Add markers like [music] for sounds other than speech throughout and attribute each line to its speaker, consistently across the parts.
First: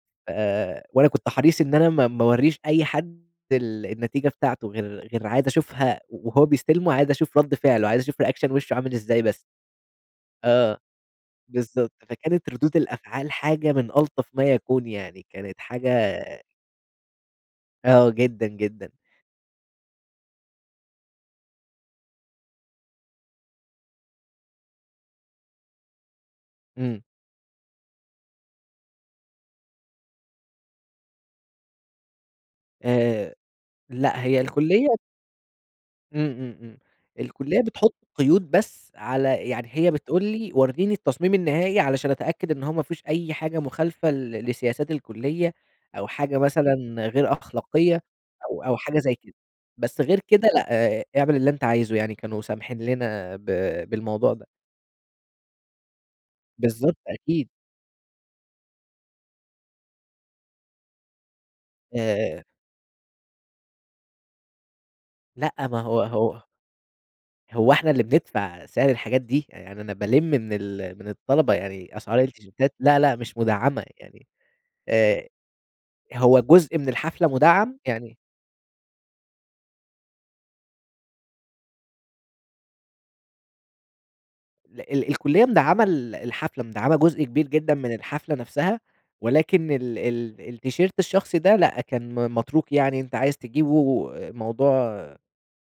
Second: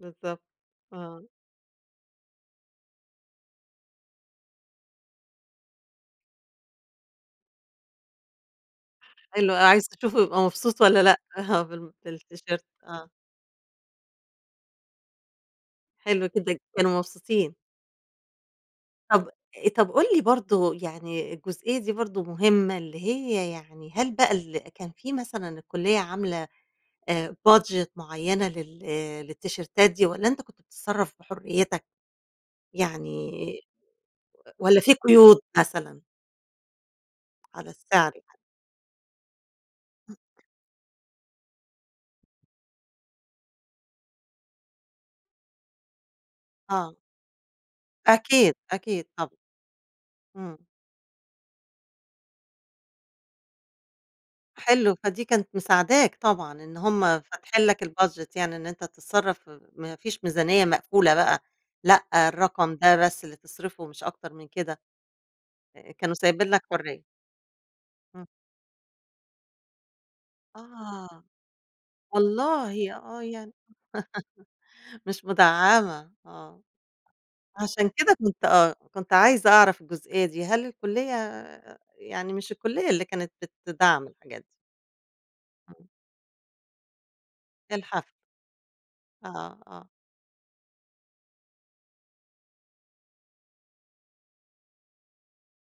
Speaker 1: بالضبط،
Speaker 2: آآ، وأنا
Speaker 1: آه.
Speaker 2: كنت حريص إن أنا ما ما أورّيش أي حد ال النتيجة بتاعته غير غير عايز أشوفها وهو بيستلمه، عايز أشوف ردّ فعله عايز أشوف reaction وشُّه عامل إزاي بس.
Speaker 1: حلو، آه، عايز تشوفه هيبقى
Speaker 2: آه
Speaker 1: مبسوط والَّا لأ، آه بال
Speaker 2: بالضبط، فكانت
Speaker 1: بالتيشيرت
Speaker 2: ردود
Speaker 1: آه.
Speaker 2: الأفعال حاجة من ألطف ما يكون، يعني كانت حاجة
Speaker 1: حلو جدًا، كانوا مبسوطين.
Speaker 2: آه جدًا، جدًا.
Speaker 1: طَب طَب قُل لي برضه يعني الجزئية دي برضه مهمة، اللي هي يعني هل بقى ال كان في مثلًا الكُلّية عاملة
Speaker 2: امم.
Speaker 1: آآ، budget معيّنة لل آآ، للتيشيرتات دي والَّا أنت كنت بتتصرف بحريتك؟ يعني
Speaker 2: آآ، لأ هي
Speaker 1: والَّا
Speaker 2: الكُلّية
Speaker 1: في قيود مثلًا؟
Speaker 2: إمم، إمم، إمم الكُلّية
Speaker 1: على
Speaker 2: بتحط
Speaker 1: السعر يعني.
Speaker 2: قيود بس على يعني هي بتقول
Speaker 1: [unintelligible]
Speaker 2: لي ورّيني التصميم النهائي، علشان أتأكد إن هو ما فيهوش أي حاجة مخالفة ل لسياسات الكُلّية، أو حاجة
Speaker 1: آه.
Speaker 2: مثلًا غير أخلاقية،
Speaker 1: أكيد،
Speaker 2: أو أو حاجة
Speaker 1: أكيد
Speaker 2: زي
Speaker 1: طبعًا.
Speaker 2: كده، بس غير كده،
Speaker 1: امم.
Speaker 2: لأ اعمل اللي أنت عايزُه يعني كانوا سامحين لنا ب بالموضوع ده.
Speaker 1: حلو، فدي كانت مساعداك طبعًا، إن
Speaker 2: بالضبط،
Speaker 1: هم
Speaker 2: أكيد.
Speaker 1: فاتحين لك الbudget يعني إن أنت تتصرف ما فيش ميزانية مقفولة بقى، لأ
Speaker 2: آآ
Speaker 1: الرقم ده بس اللي تصرفه مش أكتر من كده.
Speaker 2: لأ، ما
Speaker 1: آآ،
Speaker 2: هو
Speaker 1: كانوا
Speaker 2: هو
Speaker 1: سايبين لك حرية.
Speaker 2: هو إحنا اللي
Speaker 1: امم.
Speaker 2: بندفع سعر الحاجات دي، يعني أنا بالِمّ من ال من
Speaker 1: آه،
Speaker 2: الطلبة يعني أسعار التيشيرتات
Speaker 1: والله
Speaker 2: لا، لا،
Speaker 1: آه
Speaker 2: مش
Speaker 1: يعني
Speaker 2: مدعّمة يعني
Speaker 1: [laughs] مش
Speaker 2: آآ،
Speaker 1: مدعّمة
Speaker 2: هو
Speaker 1: آه،
Speaker 2: جزء من الحفلة مدعّم
Speaker 1: عشان كده
Speaker 2: يعني
Speaker 1: كنت آه، كنت عايزة أعرف الجزئية دي، هل الكُلّية يعني مش الكُلّية اللي كانت بتدعّم الحاجات دي؟
Speaker 2: ل ال الكُلّية مدعّمة
Speaker 1: امم.
Speaker 2: ال الحفلة، مدعّمة جزء كبير جدًا من
Speaker 1: الحفلة.
Speaker 2: الحفلة نفسها،
Speaker 1: آه،
Speaker 2: ولكن
Speaker 1: آه.
Speaker 2: ال ال التيشيرت الشخصي ده لأ، كان م متروك يعني أنت عايز تجيبه، موضوع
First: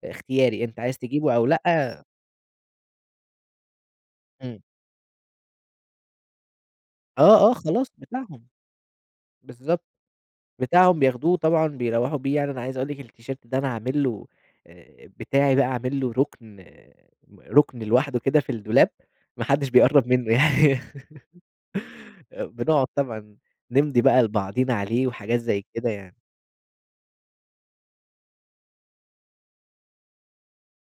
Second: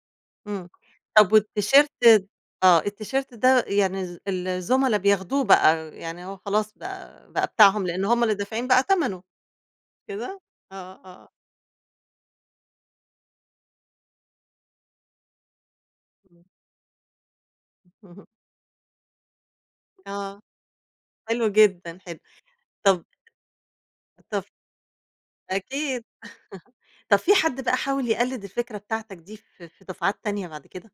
Speaker 2: إختياري
Speaker 1: امم،
Speaker 2: أنت عايز
Speaker 1: طَب
Speaker 2: تجيبه، أو
Speaker 1: والتيشيرت
Speaker 2: لأ
Speaker 1: آه، التيشيرت ده يعني ال
Speaker 2: إمم.
Speaker 1: الزُملا بياخدوه بقى، يعني هو خلاص بقى بقى
Speaker 2: آه، آه
Speaker 1: بتاعهم
Speaker 2: خلاص
Speaker 1: لأن هم اللي
Speaker 2: بتاعهم،
Speaker 1: دافعين بقى تمنه، مش
Speaker 2: بالضبط
Speaker 1: كده؟ آه،
Speaker 2: بتاعهم
Speaker 1: آه.
Speaker 2: بياخدوه طبعًا بيروّحوا بيه، يعني أنا عايز أقول لِك إن التيشيرت ده أنا عامل له آآ، بتاعي بقى عامل له
Speaker 1: امم.
Speaker 2: ركن ركن لوحده
Speaker 1: [laughs]
Speaker 2: كده في الدولاب، ما حدش بيقرّب منه
Speaker 1: آه،
Speaker 2: يعني.
Speaker 1: حلو جدًا، حلو،
Speaker 2: [laughs] آآ بنقعد
Speaker 1: طب
Speaker 2: طبعًا نمضي بقى
Speaker 1: طَب ف
Speaker 2: لبعضينا عليه، وحاجات زي كده
Speaker 1: أكيد
Speaker 2: يعني.
Speaker 1: [laughs] طَب في حد بقى حاول يقلِّد الفكرة بتاعتك دي؟ في في دفعات تانية بعد كده؟